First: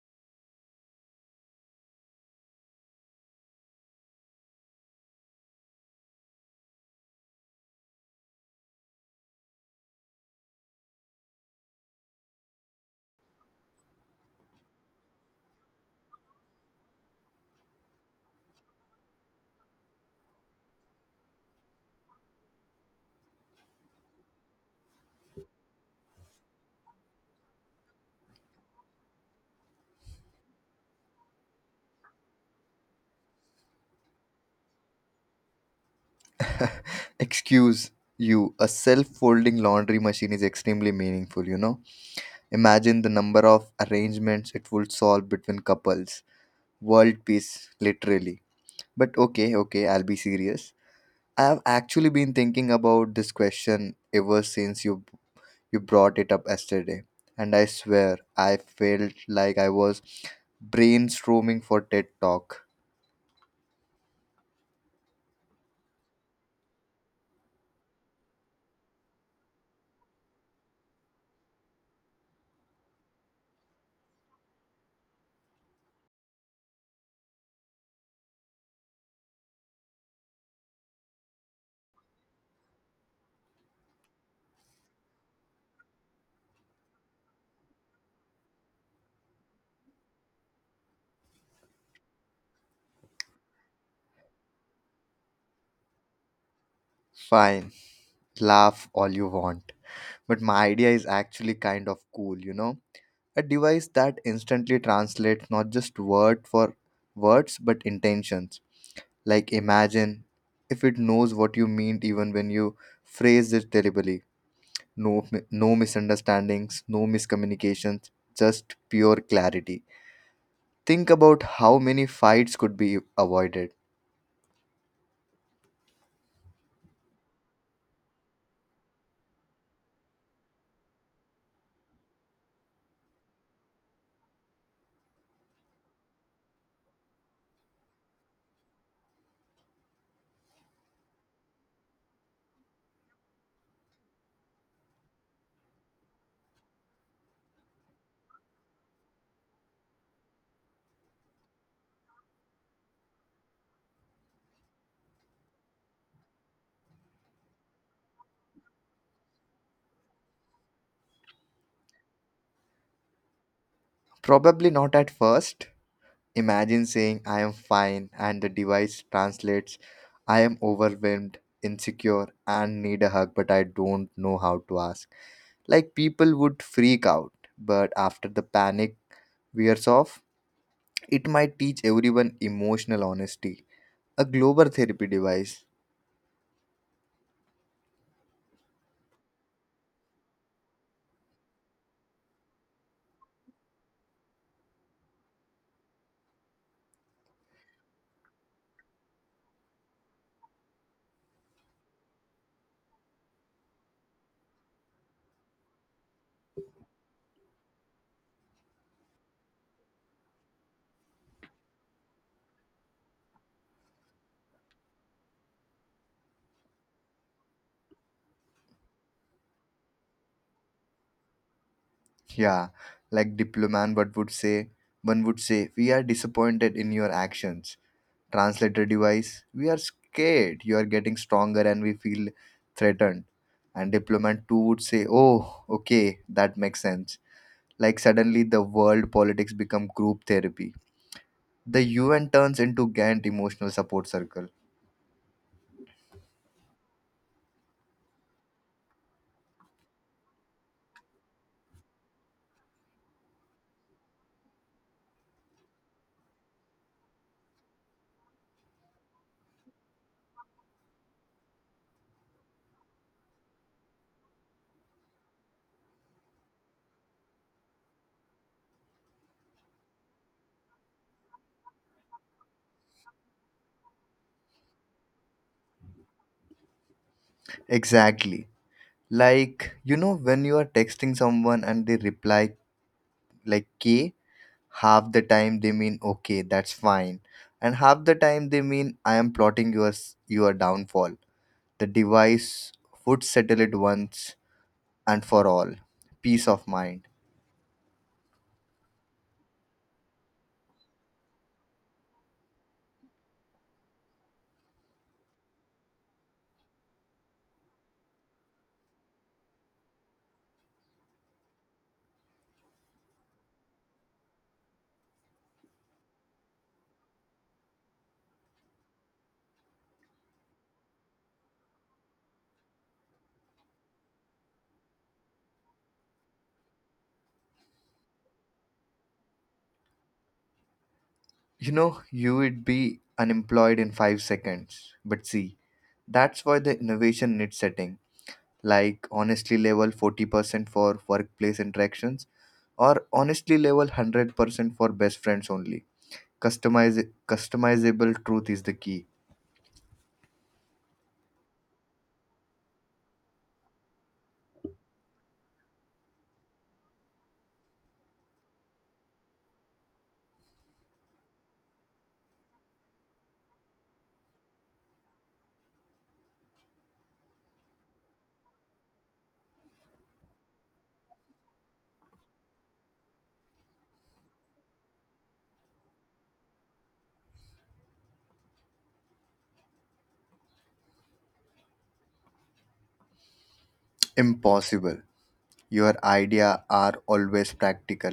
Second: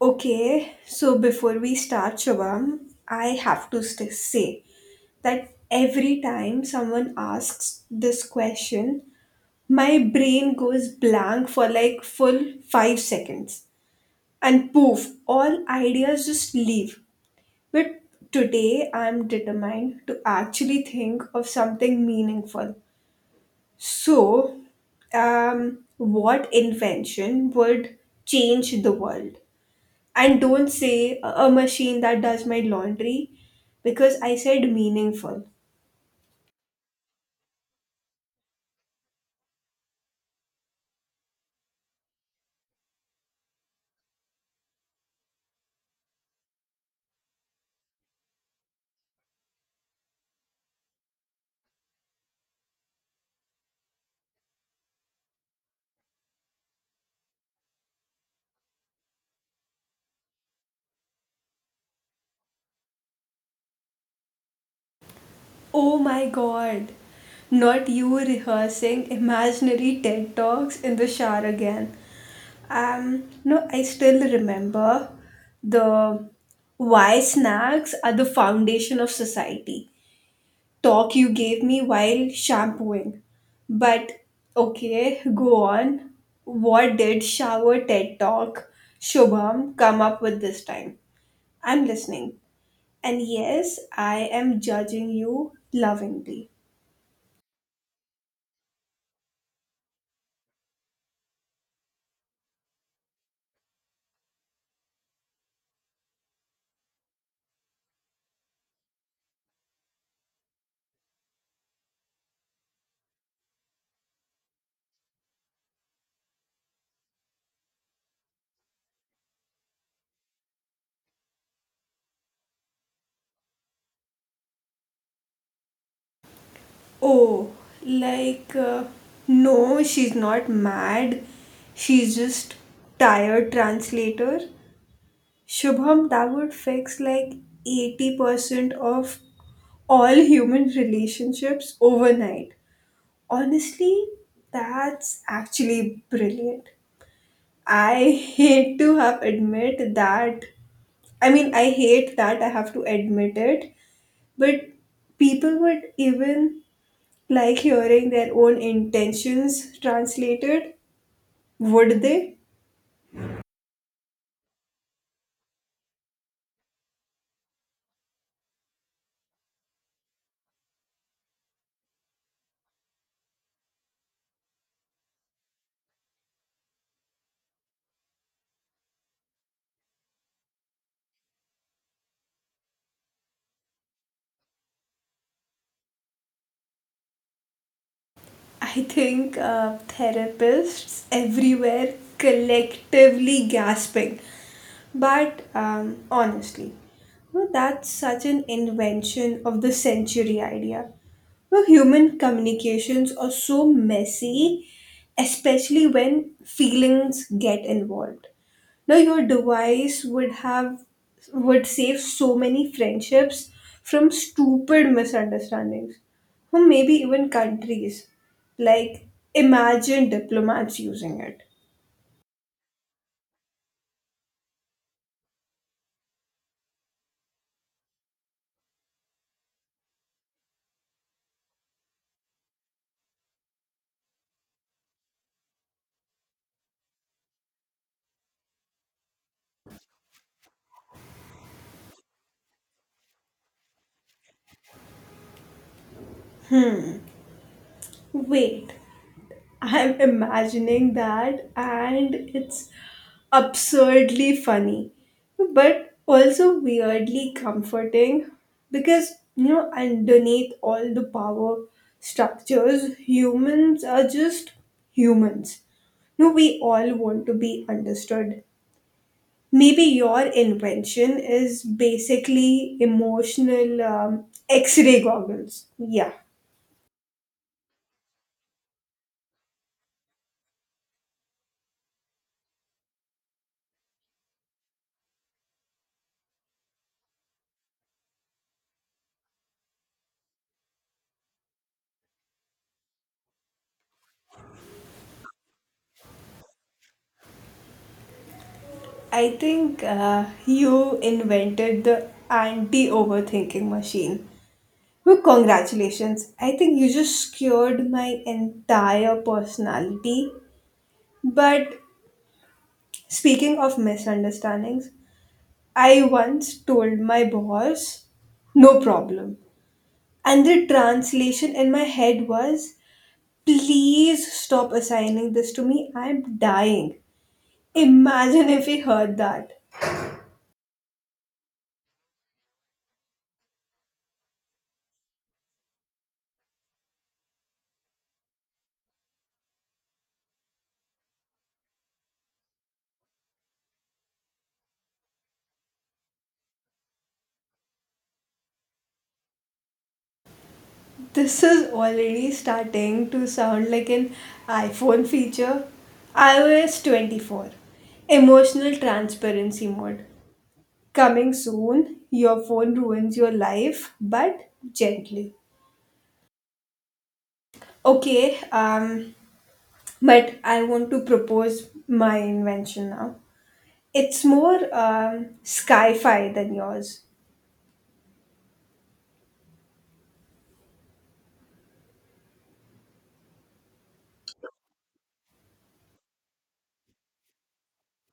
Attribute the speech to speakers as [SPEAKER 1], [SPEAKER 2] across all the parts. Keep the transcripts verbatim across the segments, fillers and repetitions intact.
[SPEAKER 1] Okay, so before we start, Shubham, I have to st- say that every time someone asks this question, my brain goes blank for like full five seconds and poof, all ideas just leave. But today I'm determined to actually think of something meaningful. So, um, what invention would change the world? And don't say a a machine that does my laundry because I said meaningful.
[SPEAKER 2] Excuse you, a self folding laundry machine is extremely meaningful, you know? Imagine the number of arrangements it would solve between couples. World peace, literally. But okay, okay, I'll be serious. I have actually been thinking about this question ever since you you brought it up yesterday. And I swear I felt like I was brainstorming for TED talk.
[SPEAKER 1] Oh my god. Not you rehearsing imaginary TED Talks in the shower again. Um, no, I still remember the "why snacks are the foundation of society" talk you gave me while shampooing. But okay, go on. What did Shower TED Talk Shubham come up with this time? I'm listening. And yes, I am judging you lovingly.
[SPEAKER 2] Fine, laugh all you want, but my idea is actually kind of cool, you know? A device that instantly translates not just word for words, but intentions. Like, imagine if it knows what you mean even when you phrase it terribly. No mi- no misunderstandings, no miscommunications, just pure clarity. Think about how many fights could be avoided.
[SPEAKER 1] Oh, like, uh, no, she's not mad. She's just tired translator. Shubham, that would fix like eighty percent of all human relationships overnight. Honestly, that's actually brilliant. I hate to have admit that. I mean, I hate that I have to admit it, but people would even like hearing their own intentions translated, would they?
[SPEAKER 2] Probably not at first. Imagine saying I am fine and the device translates I am overwhelmed, insecure, and need a hug, but I don't know how to ask. Like, people would freak out, but after the panic wears off, it might teach everyone emotional honesty. A global therapy device.
[SPEAKER 1] I think uh, therapists everywhere collectively gasping. But um, honestly, no, that's such an invention of the century idea. No, human communications are so messy, especially when feelings get involved. No, your device would have would save so many friendships from stupid misunderstandings, or maybe even countries. Like, imagine diplomats using it.
[SPEAKER 2] Yeah, like diplomat what would say, one would say, we are disappointed in your actions. Translator device, we are scared, you are getting stronger and we feel threatened. And diplomat two would say, oh, okay, that makes sense. Like, suddenly the world politics become group therapy, the U N turns into Gantt emotional support circle.
[SPEAKER 1] Wait, I'm imagining that, and it's absurdly funny, but also weirdly comforting because, you know, underneath all the power structures, humans are just humans. No, we all want to be understood. Maybe your invention is basically emotional um, X ray goggles. Yeah.
[SPEAKER 2] Exactly. Like, you know, when you are texting someone and they reply like K, half the time they mean okay, that's fine. And half the time they mean I am plotting your s- your downfall. The device would settle it once and for all. Peace of mind.
[SPEAKER 1] I think uh, you invented the anti overthinking machine. Well, congratulations. I think you just cured my entire personality. But speaking of misunderstandings, I once told my boss, no problem. And the translation in my head was, please stop assigning this to me. I'm dying. Imagine if he heard that.
[SPEAKER 2] You know, you would be unemployed in five seconds. But see, that's why the innovation needs setting, like honestly level forty percent for workplace interactions, or honestly level one hundred percent for best friends only. Customize customizable truth is the key.
[SPEAKER 1] This is already starting to sound like an iPhone feature. iOS twenty-four Emotional Transparency Mode. Coming soon, your phone ruins your life, but gently. Okay, um, but I want to propose my invention now. It's more um, sci fi than yours.
[SPEAKER 2] Impossible. Your idea are always practical.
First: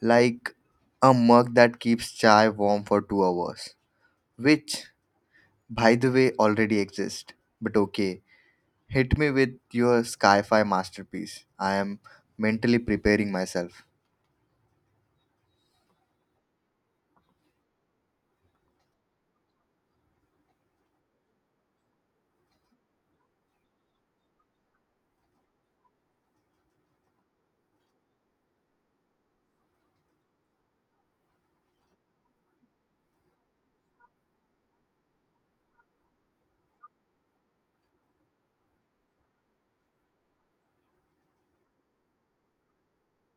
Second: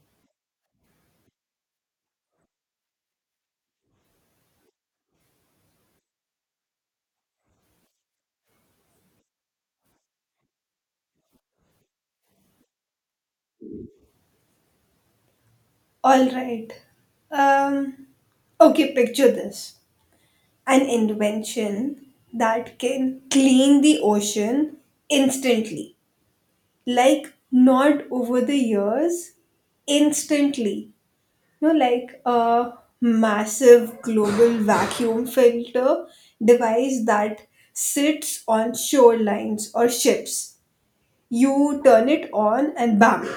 [SPEAKER 2] Like a mug that keeps chai warm for two hours, which by the way already exists. But okay, hit me with your sci-fi masterpiece. I am mentally preparing myself.
[SPEAKER 1] Alright. Um, okay, picture this. An invention that can clean the ocean instantly. Like, not over the years, instantly. You know, like a massive global vacuum filter device that sits on shorelines or ships. You turn it on, and bam,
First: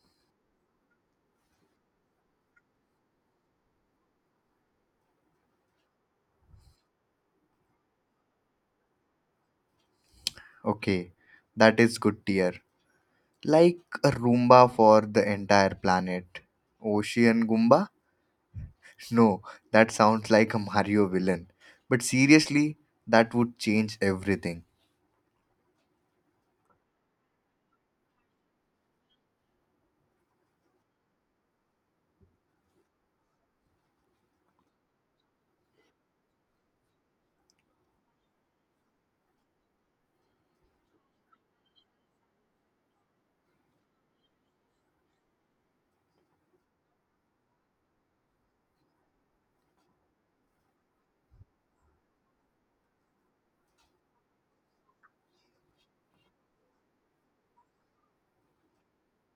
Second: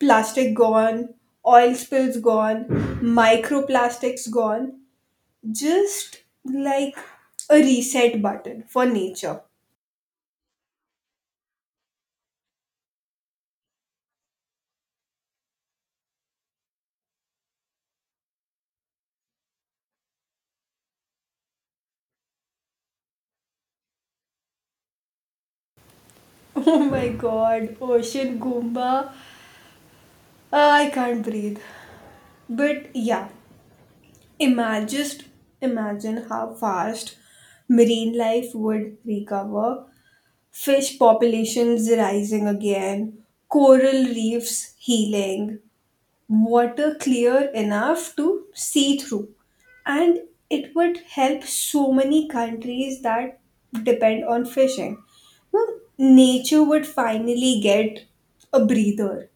[SPEAKER 1] plastic gone, oil spills gone, microplastics gone, just like a reset button for nature.
[SPEAKER 2] Okay, that is good tier. Like a Roomba for the entire planet. Ocean Goomba? No, that sounds like a Mario villain. But seriously, that would change everything.
[SPEAKER 1] Oh my god, ocean Goomba. Uh, I can't breathe. But yeah, imagine just imagine how fast marine life would recover, fish populations rising again, coral reefs healing, water clear enough to see through. And it would help so many countries that depend on fishing. Well, nature would finally get a breather.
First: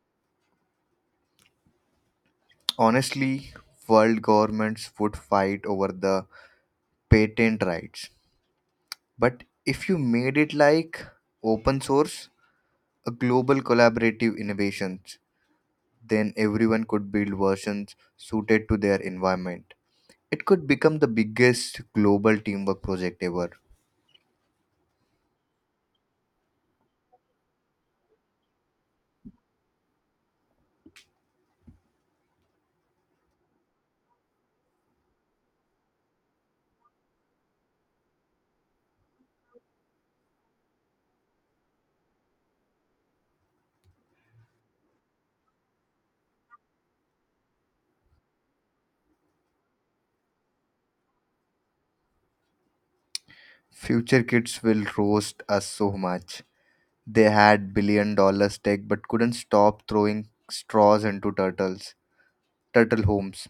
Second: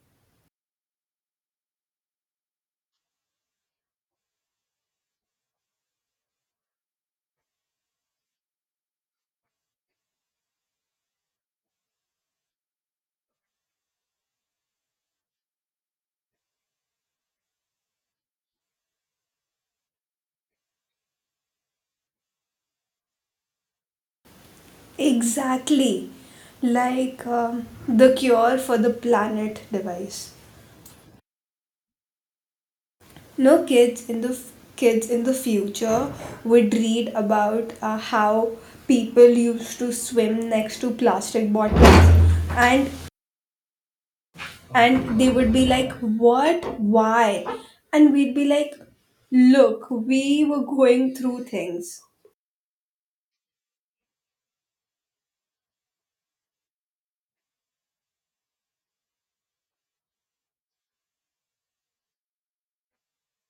[SPEAKER 2] Honestly, world governments would fight over the patent rights. But if you made it like open source, a global collaborative innovations, then everyone could build versions suited to their environment. It could become the biggest global teamwork project ever.
[SPEAKER 1] Exactly. Like um, the cure for the planet device. No, kids in the f- kids in the future would read about uh, how people used to swim next to plastic bottles, and and they would be like, what, why? And we'd be like, look, we were going through things.
[SPEAKER 2] Future kids will roast us so much. They had billion dollar tech but couldn't stop throwing straws into turtles, turtle homes.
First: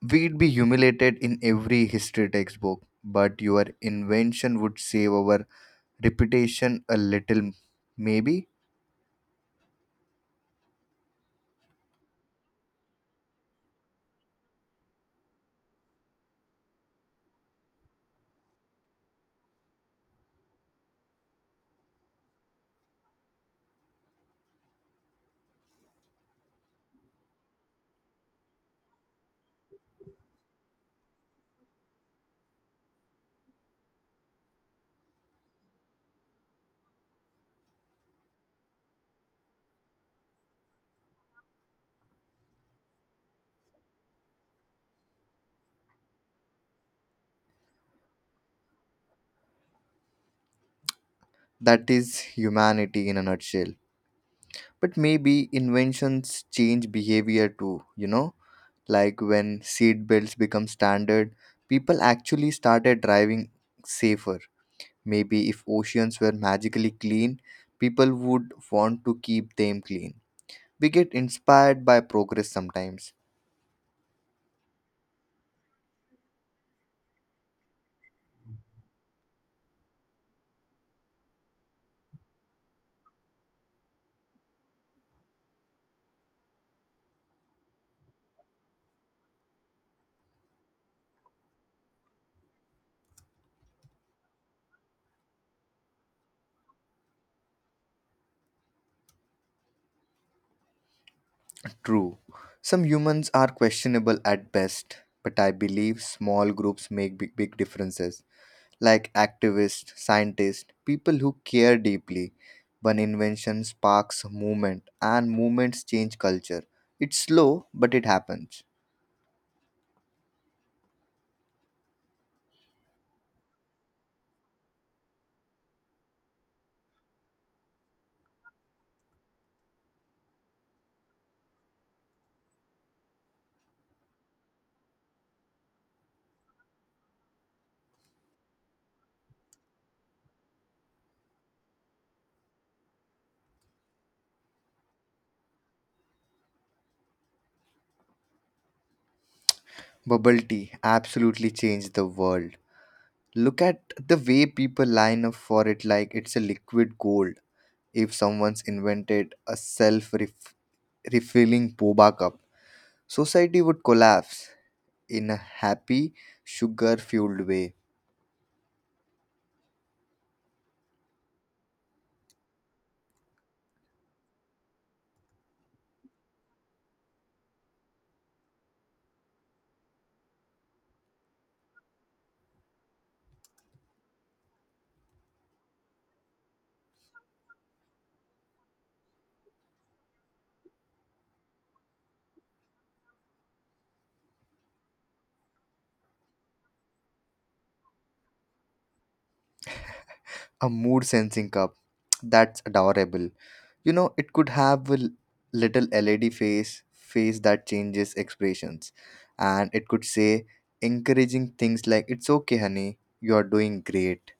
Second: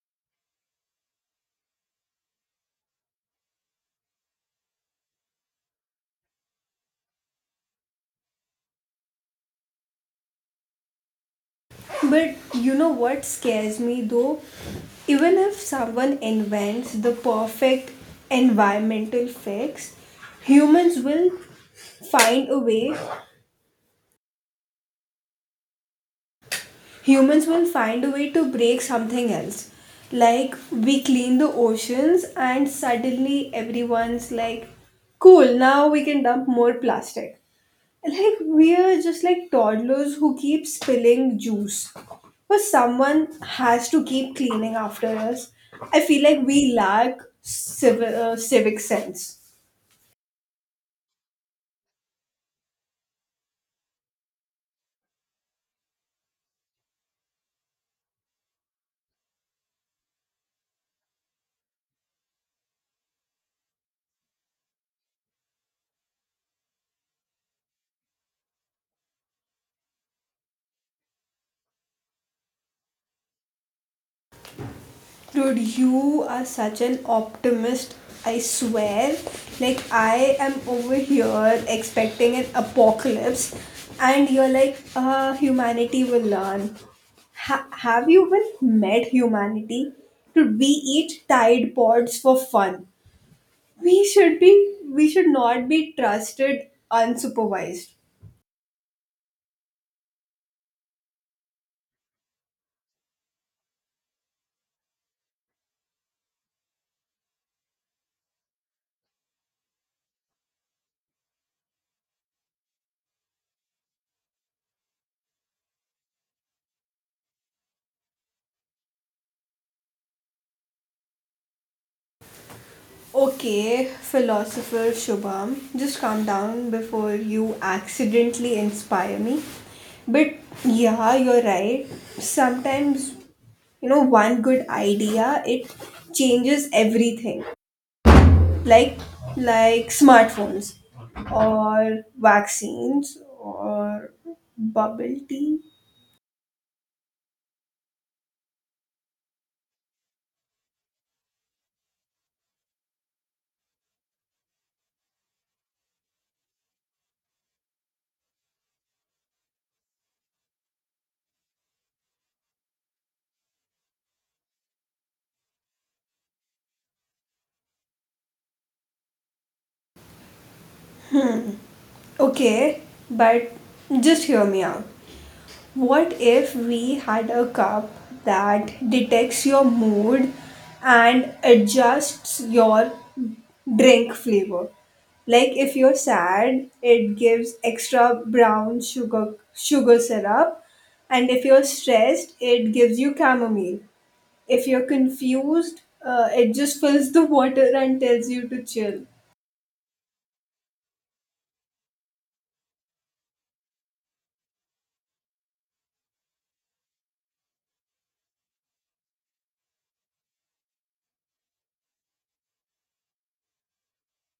[SPEAKER 2] We'd be humiliated in every history textbook, but your invention would save our reputation a little, maybe.
[SPEAKER 1] But you know what scares me, though? Even if someone invents the perfect environmental fix, humans will find a way humans will find a way to break something else. Like, we clean the oceans, and suddenly everyone's like, cool, now we can dump more plastic. Like, we're just like toddlers who keep spilling juice. But someone has to keep cleaning after us. I feel like we lack civ- uh, civic sense.
[SPEAKER 2] That is humanity in a nutshell. But maybe inventions change behavior too, you know? Like when seat belts become standard, people actually started driving safer. Maybe if oceans were magically clean, people would want to keep them clean. We get inspired by progress sometimes.
[SPEAKER 1] Dude, you are such an optimist. I swear. Like, I am over here expecting an apocalypse, and you're like, uh, humanity will learn. Ha- have you even met humanity? Dude, we eat Tide Pods for fun. We should be, we should not be trusted unsupervised.
[SPEAKER 2] True, some humans are questionable at best, but I believe small groups make big, big differences, like activists, scientists, people who care deeply. One invention sparks movement, and movements change culture. It's slow, but it happens.
[SPEAKER 1] Okay, philosopher Shubham, just calm down before you accidentally inspire me. But yeah, you're right. Sometimes, you know, one good idea, it changes everything. Like like smartphones or vaccines or bubble tea.
[SPEAKER 2] Bubble tea absolutely changed the world. Look at the way people line up for it like it's a liquid gold. If someone's invented a self refilling boba cup, society would collapse in a happy, sugar fueled way.
[SPEAKER 1] Okay, but just hear me out. What if we had a cup that detects your mood and adjusts your drink flavor? Like if you're sad, it gives extra brown sugar sugar syrup, and if you're stressed, it gives you chamomile. If you're confused, uh, it just fills the water and tells you to chill.
[SPEAKER 2] A mood sensing cup. That's adorable. You know, it could have a l- little L E D face, face that changes expressions. And it could say encouraging things like, it's okay, honey, you are doing great.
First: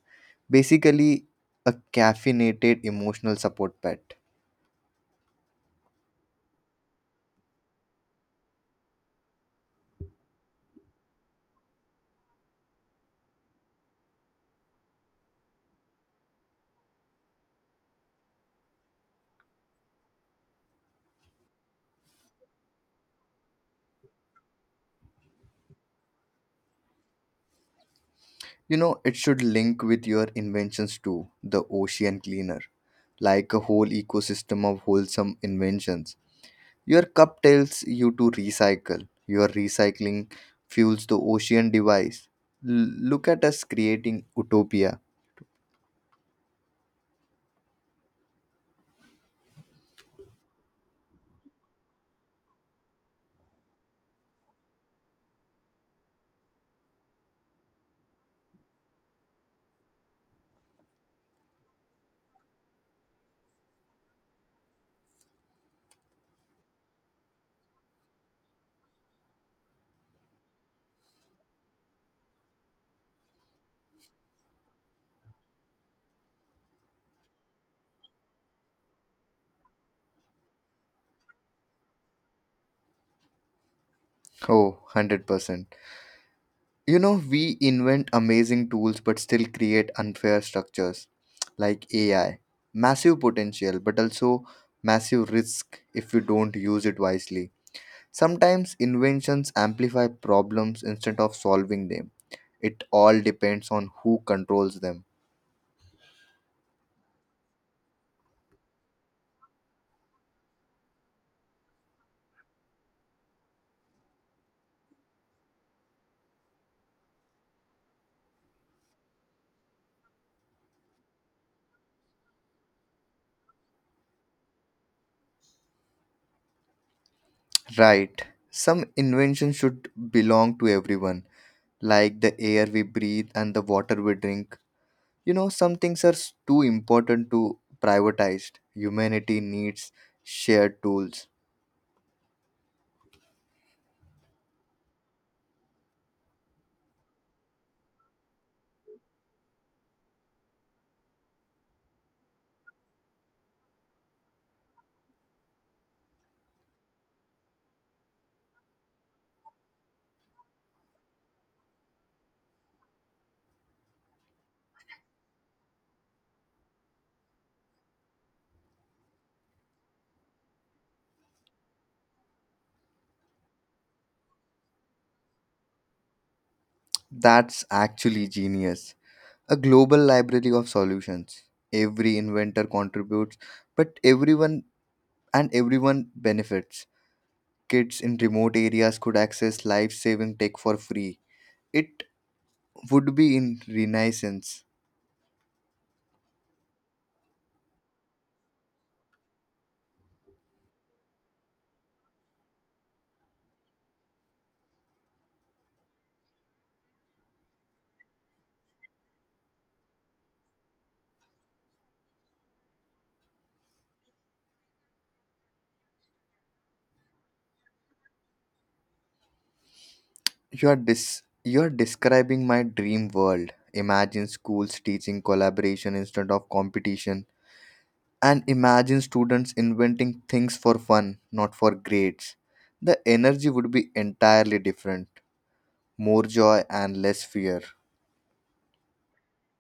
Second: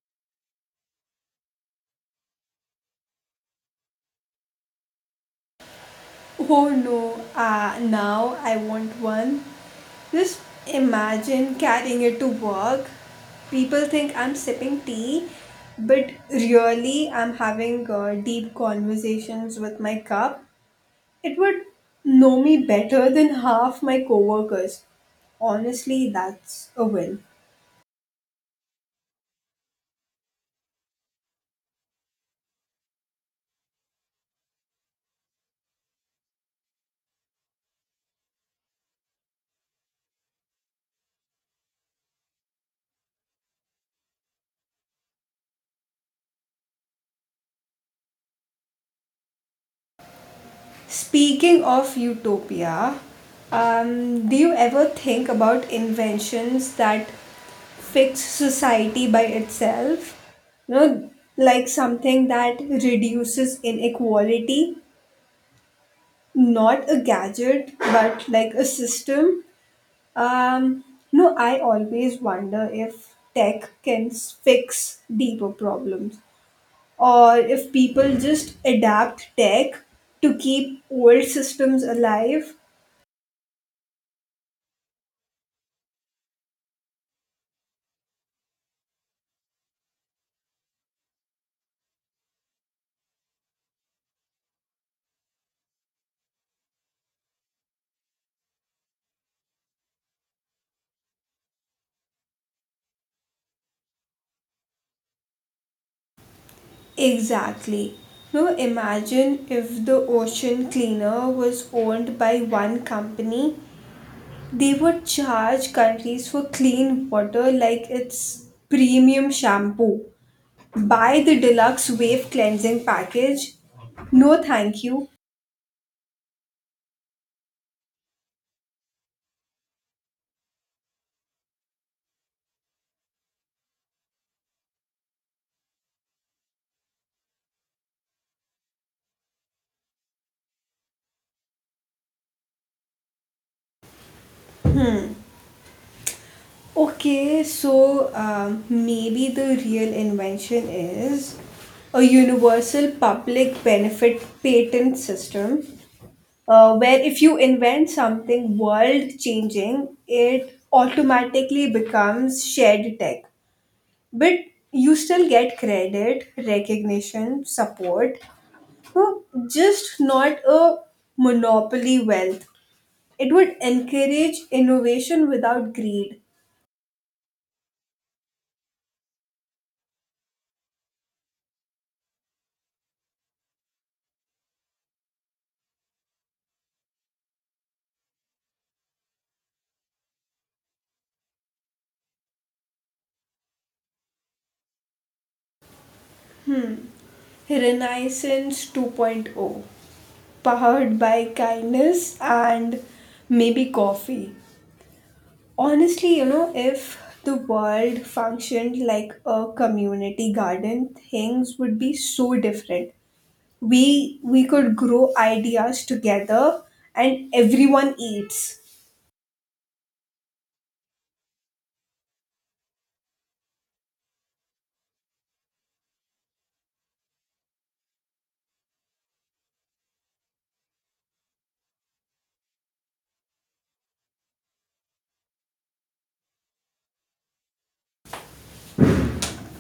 [SPEAKER 2] Basically, a caffeinated emotional support pet.
[SPEAKER 1] Oh no, uh, now I want one. Just imagine carrying it to work. People think I'm sipping tea, but really I'm having uh, deep conversations with my cup. It would know me better than half my coworkers. Honestly, that's a win.
[SPEAKER 2] You know, it should link with your inventions too, the ocean cleaner, like a whole ecosystem of wholesome inventions. Your cup tells you to recycle, your recycling fuels the ocean device. L- look at us creating utopia.
[SPEAKER 1] Speaking of utopia, um, do you ever think about inventions that fix society by itself? You know, like something that reduces inequality, not a gadget, but like a system. Um, no, I always wonder if tech can s- fix deeper problems, or if people just adapt tech to keep old systems alive.
[SPEAKER 2] Oh, one hundred percent. You know, we invent amazing tools but still create unfair structures like A I. Massive potential, but also massive risk if you don't use it wisely. Sometimes inventions amplify problems instead of solving them. It all depends on who controls them.
[SPEAKER 1] Exactly. Now imagine if the ocean cleaner was owned by one company, they would charge countries for clean water like it's premium shampoo. Buy the deluxe wave cleansing package. No, thank you.
[SPEAKER 2] Right. Some inventions should belong to everyone, like the air we breathe and the water we drink. You know, some things are s- too important to privatized. Humanity needs shared tools.
[SPEAKER 1] Okay, so um, maybe the real invention is a universal public benefit patent system, uh, where if you invent something world changing, it automatically becomes shared tech. But you still get credit, recognition, support, no, just not a monopoly wealth. It would encourage innovation without greed.
[SPEAKER 2] That's actually genius. A global library of solutions. Every inventor contributes, but everyone and everyone benefits. Kids in remote areas could access life-saving tech for free. It would be in renaissance.
[SPEAKER 1] Renaissance 2.0, powered by kindness and maybe coffee. Honestly, you know, if the world functioned like a community garden, things would be so different. We we could grow ideas together and everyone eats.
[SPEAKER 2] You're dis- you're describing my dream world. Imagine schools teaching collaboration instead of competition, and imagine students inventing things for fun, not for grades. The energy would be entirely different, more joy and less fear.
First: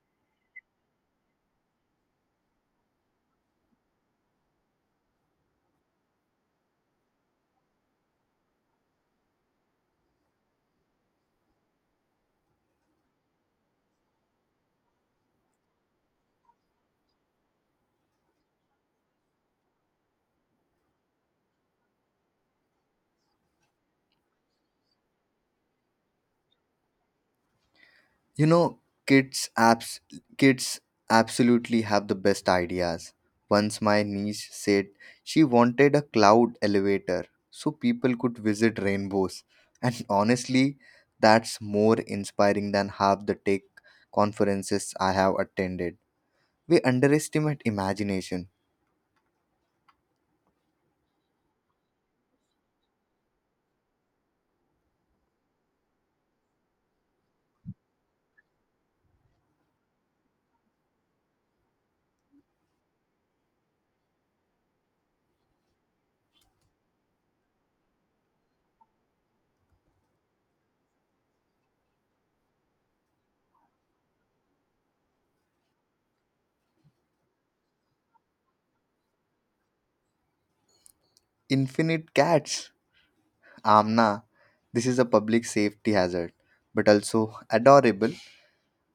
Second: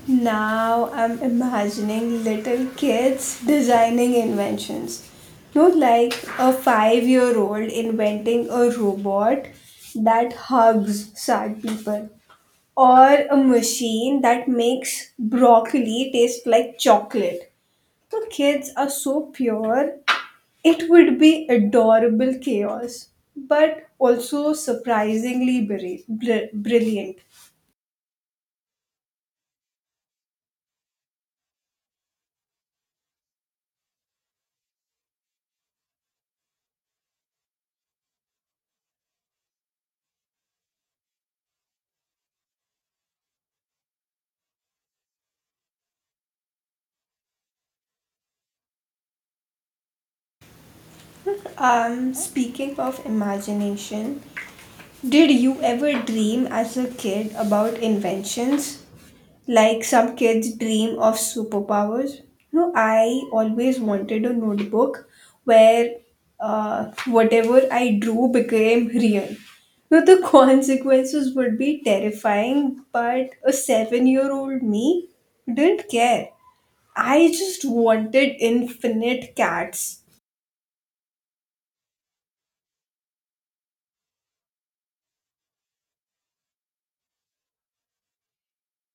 [SPEAKER 1] Now I'm imagining little kids designing inventions. No, like a five year old inventing a robot that hugs sad people, or a machine that makes broccoli taste like chocolate. The kids are so pure, it would be adorable chaos, but also surprisingly bri- bri- brilliant.
[SPEAKER 2] You know, kids abs- kids absolutely have the best ideas. Once my niece said she wanted a cloud elevator so people could visit rainbows. And honestly, that's more inspiring than half the tech conferences I have attended. We underestimate imagination.
[SPEAKER 1] Um, speaking of imagination, did you ever dream as a kid about inventions? Like some kids dream of superpowers? No, I always wanted a notebook where uh, whatever I drew became real. No, the consequences would be terrifying, but a seven year old me didn't care. I just wanted infinite cats.
[SPEAKER 2] Infinite cats. Amna, this is a public safety hazard, but also adorable.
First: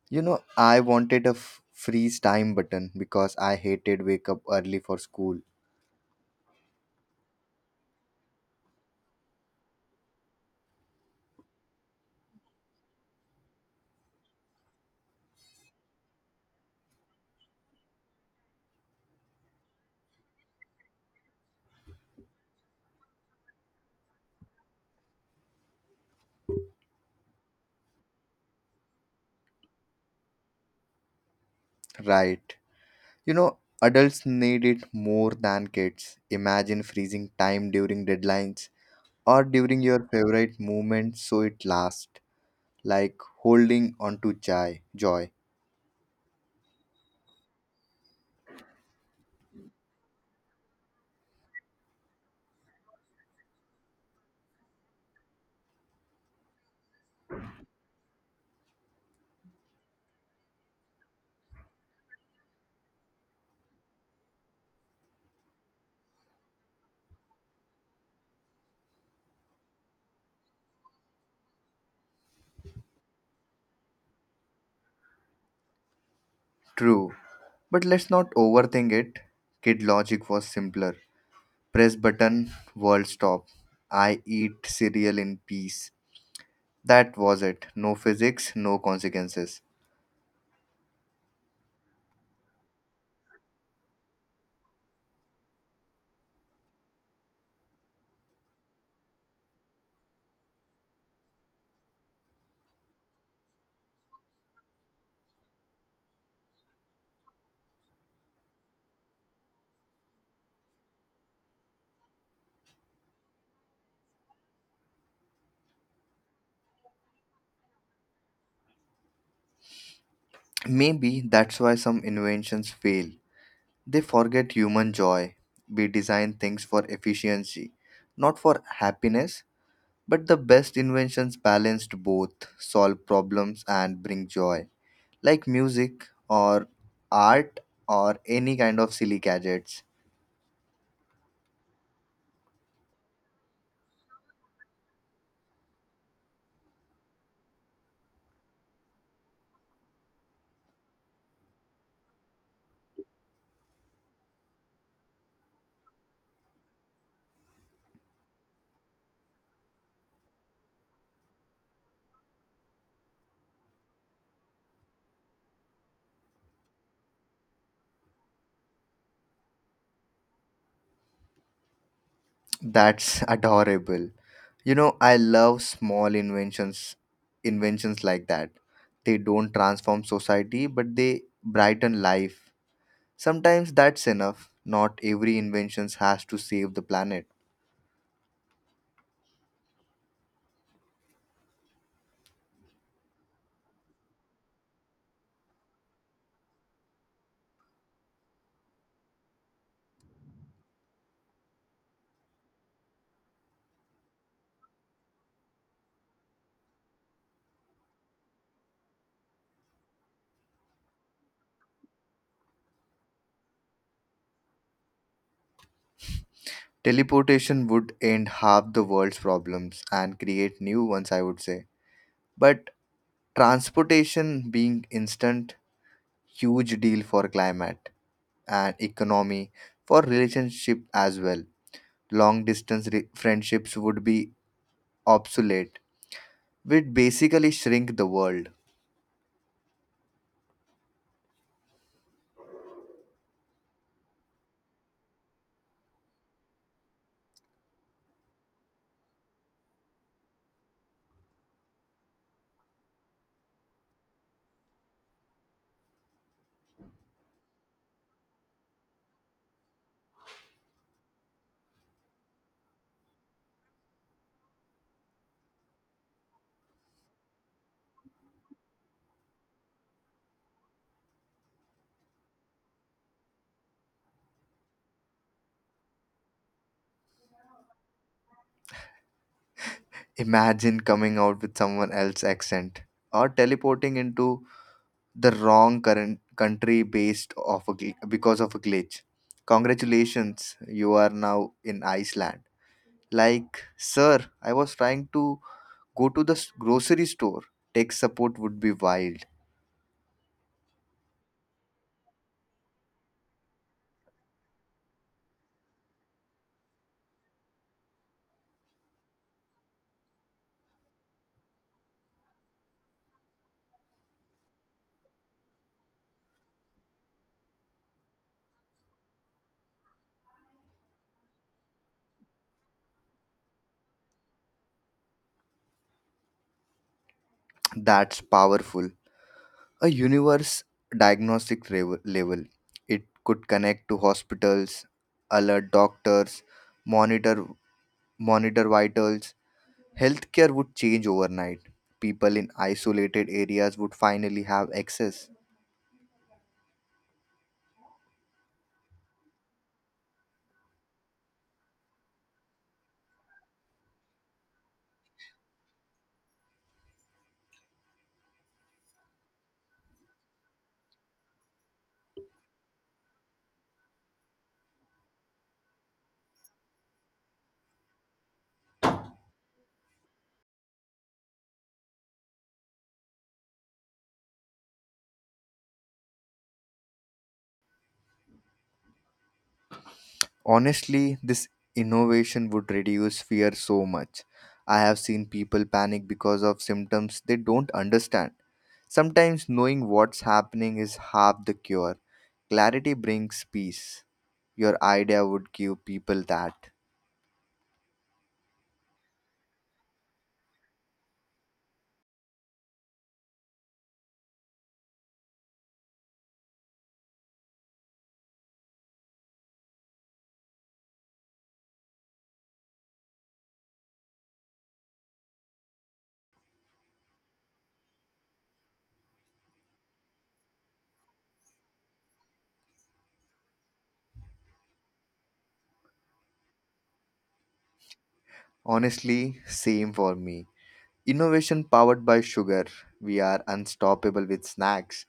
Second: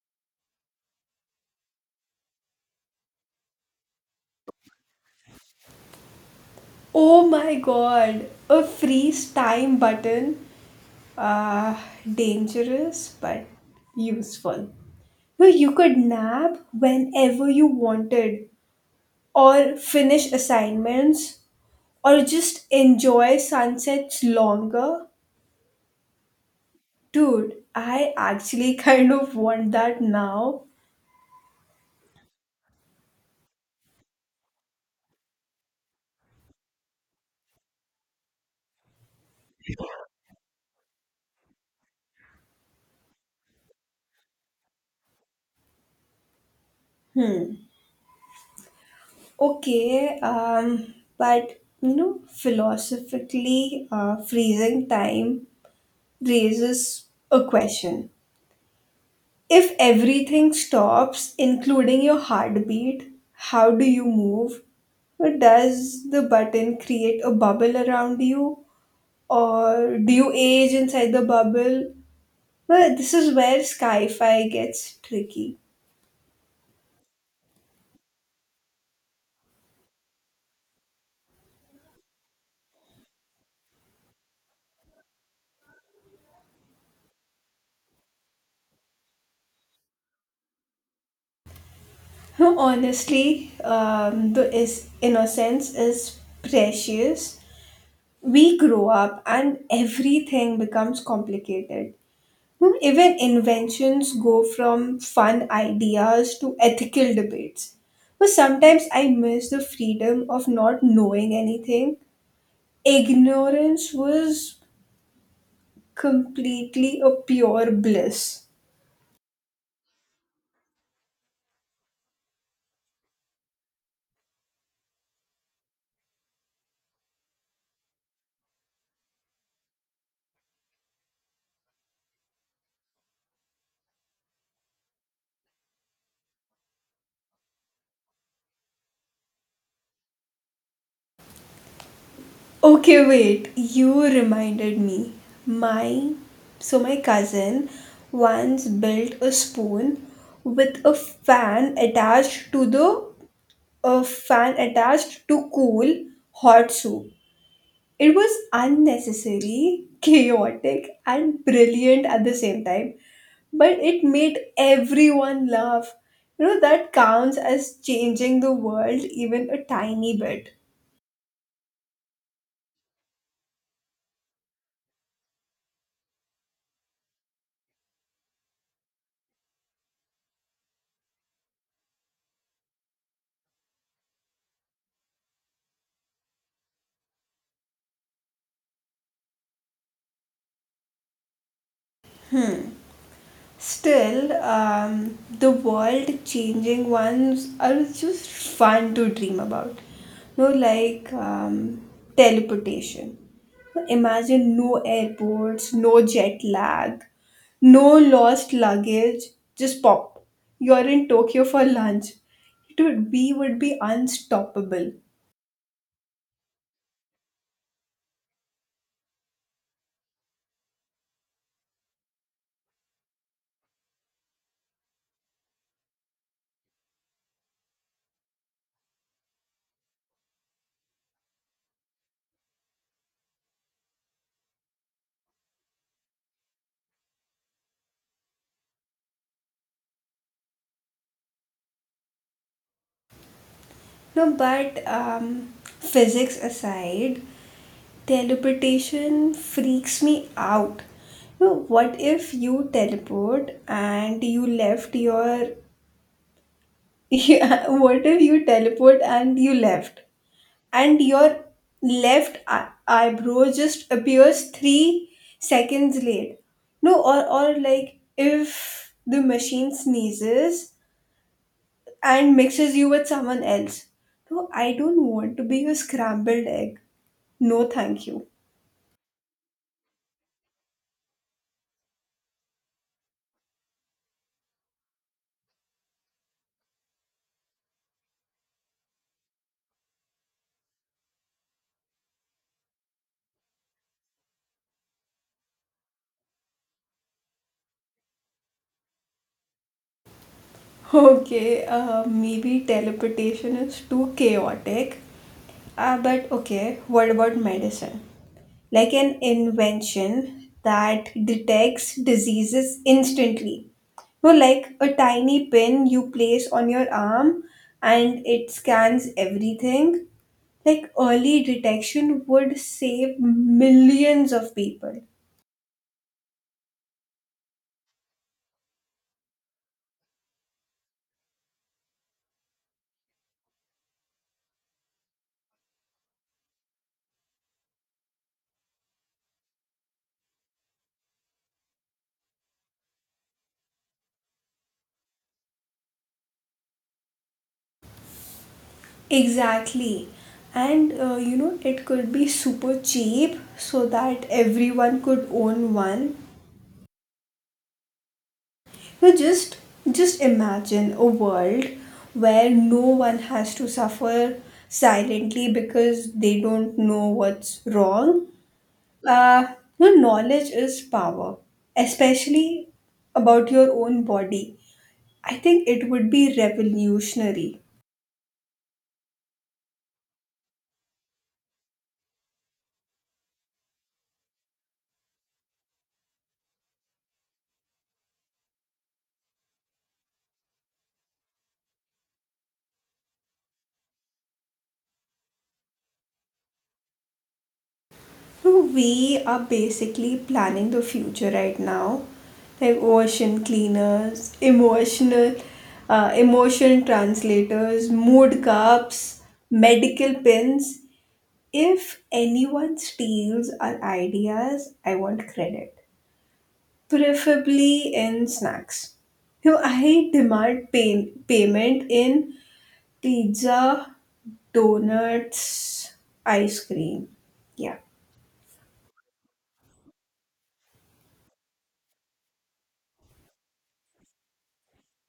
[SPEAKER 2] You know, I wanted a f- freeze time button because I hated wake up early for school.
[SPEAKER 1] Oh my god, a freeze time button. Uh, Dangerous but useful. Where you could nap whenever you wanted, or finish assignments, or just enjoy sunsets longer. Dude, I actually kind of want that now.
[SPEAKER 2] Right. You know, adults need it more than kids. Imagine freezing time during deadlines or during your favorite moment so it lasts, like holding onto joy. Joy.
[SPEAKER 1] Okay, um, but you know, philosophically, uh, freezing time raises a question. If everything stops, including your heartbeat, how do you move? Does the button create a bubble around you, or do you age inside the bubble? Well, this is where sci-fi gets tricky.
[SPEAKER 2] True. But let's not overthink it. Kid logic was simpler. Press button, world stop. I eat cereal in peace. That was it. No physics, no consequences.
[SPEAKER 1] Honestly, um, the is innocence is precious. We grow up, and everything becomes complicated. Hmm, Even inventions go from fun ideas to ethical debates. But sometimes I miss the freedom of not knowing anything. Ignorance was completely a pure bliss.
[SPEAKER 2] Maybe that's why some inventions fail. They forget human joy. We design things for efficiency, not for happiness. But the best inventions balanced both, solve problems and bring joy. Like music or art or any kind of silly gadgets.
[SPEAKER 1] Okay, wait, you reminded me. My so my cousin once built a spoon with a fan attached to the a fan attached to cool hot soup. It was unnecessary, chaotic, and brilliant at the same time, but it made everyone laugh. You know, that counts as changing the world even a tiny bit.
[SPEAKER 2] That's adorable. You know, I love small inventions inventions like that. They don't transform society, but they brighten life. Sometimes that's enough. Not every invention has to save the planet.
[SPEAKER 1] Still, um, the world changing ones are just fun to dream about. No, like um, teleportation. Imagine no airports, no jet lag, no lost luggage. Just pop. You're in Tokyo for lunch. It would be would be unstoppable.
[SPEAKER 2] Teleportation would end half the world's problems and create new ones, I would say. But transportation being instant, huge deal for climate and economy, for relationship as well, long distance re- friendships would be obsolete. We'd basically shrink the world.
[SPEAKER 1] No, but um, physics aside, teleportation freaks me out. You know, what if you teleport and you left your. Yeah, what if you teleport and you left? And your left eye- eyebrow just appears three seconds late. No, or, or like if the machine sneezes and mixes you with someone else. No, I don't want to be a scrambled egg. No, thank you.
[SPEAKER 2] Imagine coming out with someone else's accent or teleporting into the wrong current country based off a gl- because of a glitch. Congratulations, you are now in Iceland. Like, sir, I was trying to go to the s- grocery store. Tech support would be wild.
[SPEAKER 1] Okay, uh, maybe teleportation is too chaotic. Uh, but okay, what about medicine? Like an invention that detects diseases instantly. No, like a tiny pin you place on your arm and it scans everything. Like early detection would save millions of people.
[SPEAKER 2] That's powerful. A universe diagnostic rev- level. It could connect to hospitals, alert doctors, monitor monitor vitals. Healthcare would change overnight. People in isolated areas would finally have access.
[SPEAKER 1] Exactly. And uh, you know, it could be super cheap so that everyone could own one. You just just imagine a world where no one has to suffer silently because they don't know what's wrong. Uh, your knowledge is power, especially about your own body. I think it would be revolutionary.
[SPEAKER 2] Honestly, this innovation would reduce fear so much. I have seen people panic because of symptoms they don't understand. Sometimes knowing what's happening is half the cure. Clarity brings peace. Your idea would give people that.
[SPEAKER 1] So we are basically planning the future right now, like ocean cleaners, emotional, uh, emotion translators, mood cups, medical pins. If anyone steals our ideas, I want credit, preferably in snacks. So I demand pay- payment in pizza, donuts, ice cream. Yeah.
[SPEAKER 2] Honestly, same for me. Innovation powered by sugar. We are unstoppable with snacks.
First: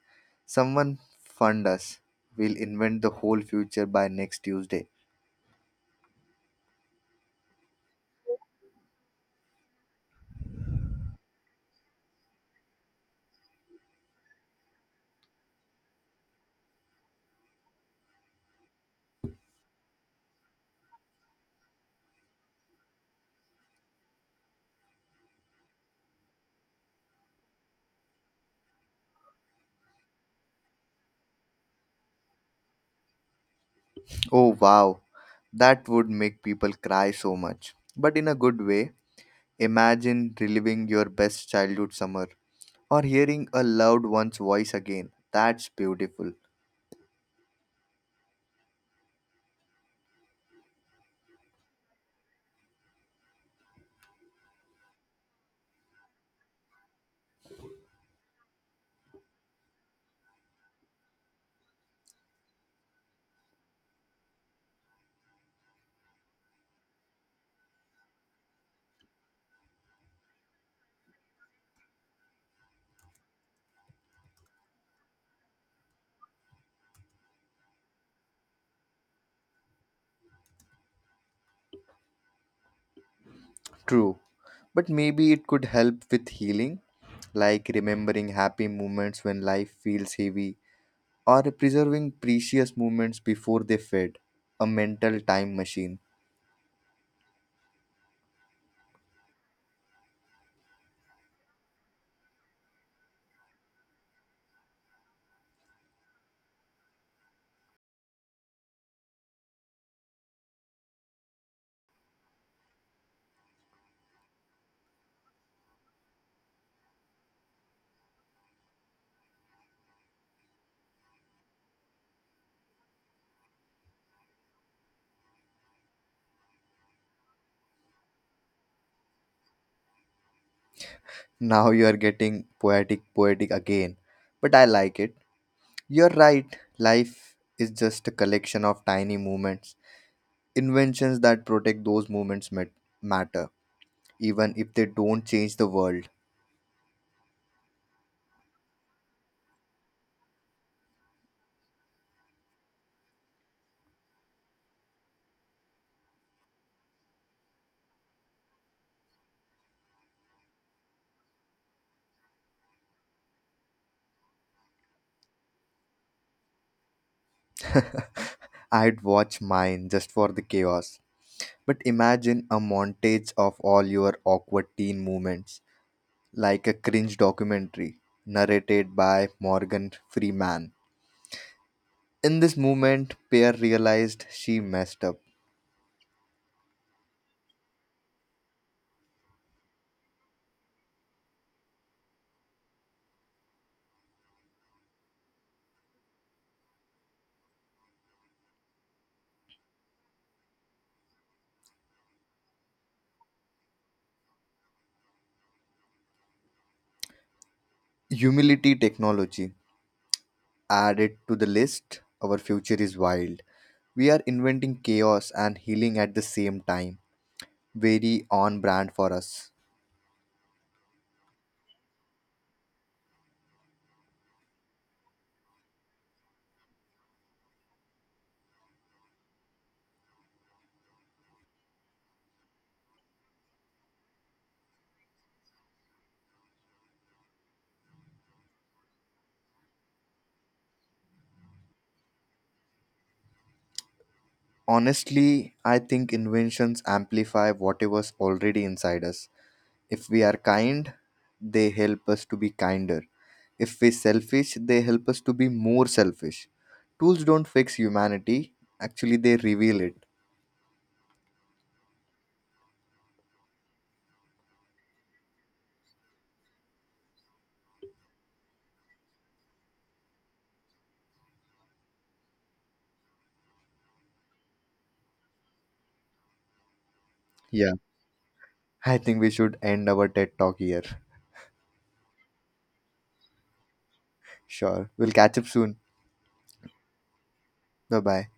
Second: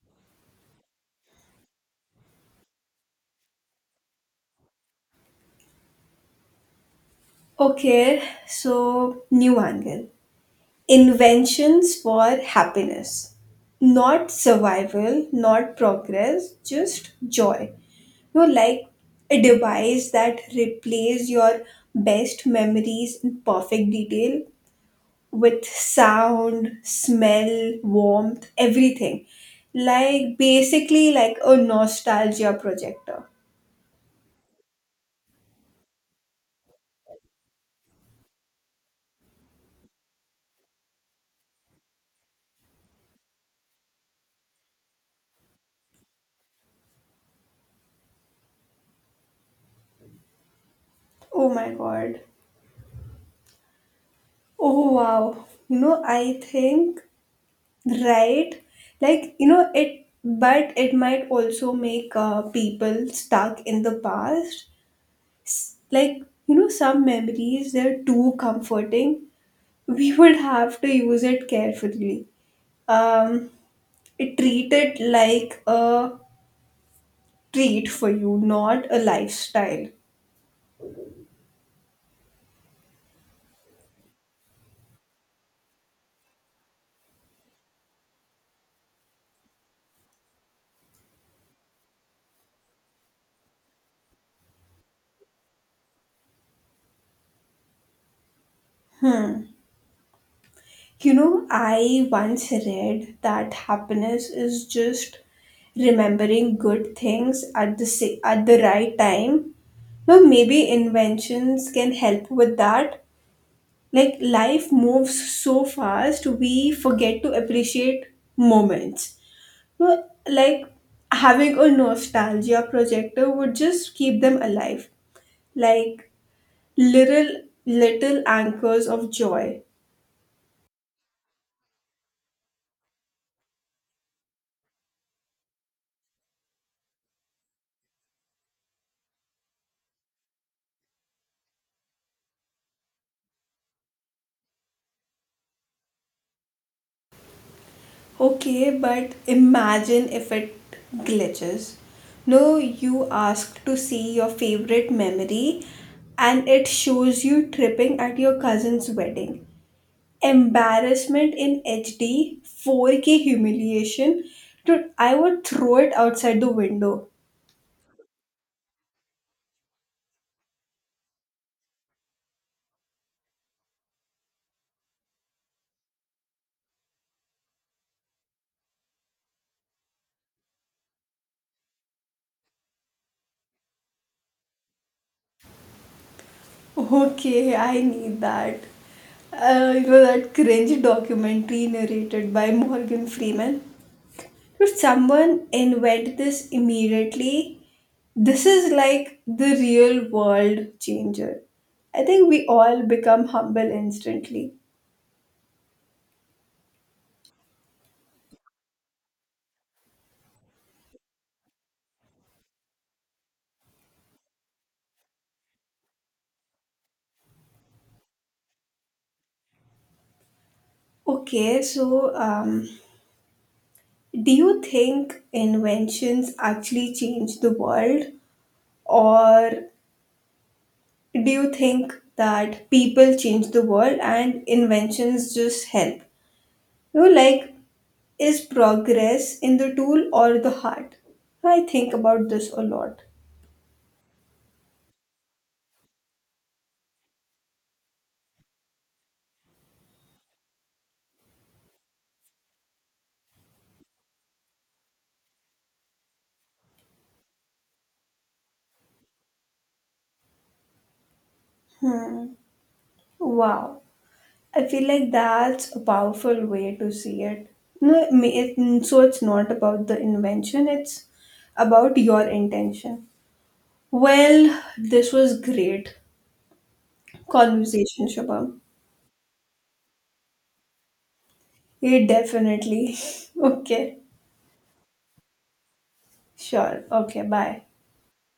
[SPEAKER 2] Someone fund us. We'll invent the whole future by next Tuesday.
[SPEAKER 1] Okay, so new angle. Inventions for happiness. Not survival, not progress, just joy. You know, like a device that replaces your best memories in perfect detail with sound, smell, warmth, everything. Like basically like a nostalgia projector.
[SPEAKER 2] Oh wow, that would make people cry so much. But in a good way, imagine reliving your best childhood summer or hearing a loved one's voice again. That's beautiful.
[SPEAKER 1] Oh my god. Oh wow. You know, I think. Right? Like, you know, it, but it might also make uh, people stuck in the past. S- Like, you know, some memories, they're too comforting. We would have to use it carefully. Um, it treat it like a treat for you, not a lifestyle.
[SPEAKER 2] True. But maybe it could help with healing, like remembering happy moments when life feels heavy or preserving precious moments before they fade. A mental time machine.
[SPEAKER 1] You know, I once read that happiness is just remembering good things at the sa- at the right time. Well, maybe inventions can help with that. Like life moves so fast, we forget to appreciate moments. Well, like having a nostalgia projector would just keep them alive, like little little anchors of joy.
[SPEAKER 2] Now you are getting poetic, poetic again. But I like it. You're right. Life is just a collection of tiny moments. Inventions that protect those moments mat- matter, even if they don't change the world.
[SPEAKER 1] Okay, but imagine if it glitches. No, you ask to see your favorite memory and it shows you tripping at your cousin's wedding. Embarrassment in H D, four K humiliation. Dude, I would throw it outside the window.
[SPEAKER 2] I'd watch mine just for the chaos. But imagine a montage of all your awkward teen moments, like a cringe documentary narrated by Morgan Freeman. In this moment, Pear realized she messed up.
[SPEAKER 1] Okay, I need that. Uh, you know that cringe documentary narrated by Morgan Freeman? Dude, someone invent this immediately. This is like the real world changer. I think we all become humble instantly.
[SPEAKER 2] Humility technology added to the list. Our future is wild. We are inventing chaos and healing at the same time. Very on brand for us.
[SPEAKER 1] Okay, so um, do you think inventions actually change the world, or do you think that people change the world and inventions just help? You know, like, is progress in the tool or the heart? I think about this a lot.
[SPEAKER 2] Honestly, I think inventions amplify whatever's already inside us. If we are kind, they help us to be kinder. If we're selfish, they help us to be more selfish. Tools don't fix humanity, actually, they reveal it.
[SPEAKER 1] Wow, I feel like that's a powerful way to see it. No, it, may- it- so it's not about the invention, it's about your intention. Well, this was great.
[SPEAKER 2] Yeah.
[SPEAKER 1] Conversation, Shubham.
[SPEAKER 2] I think we should end our TED talk here.
[SPEAKER 1] Yeah, definitely. Okay.
[SPEAKER 2] Sure. We'll catch up soon.
[SPEAKER 1] Sure. Okay. Bye.
[SPEAKER 2] Bye bye.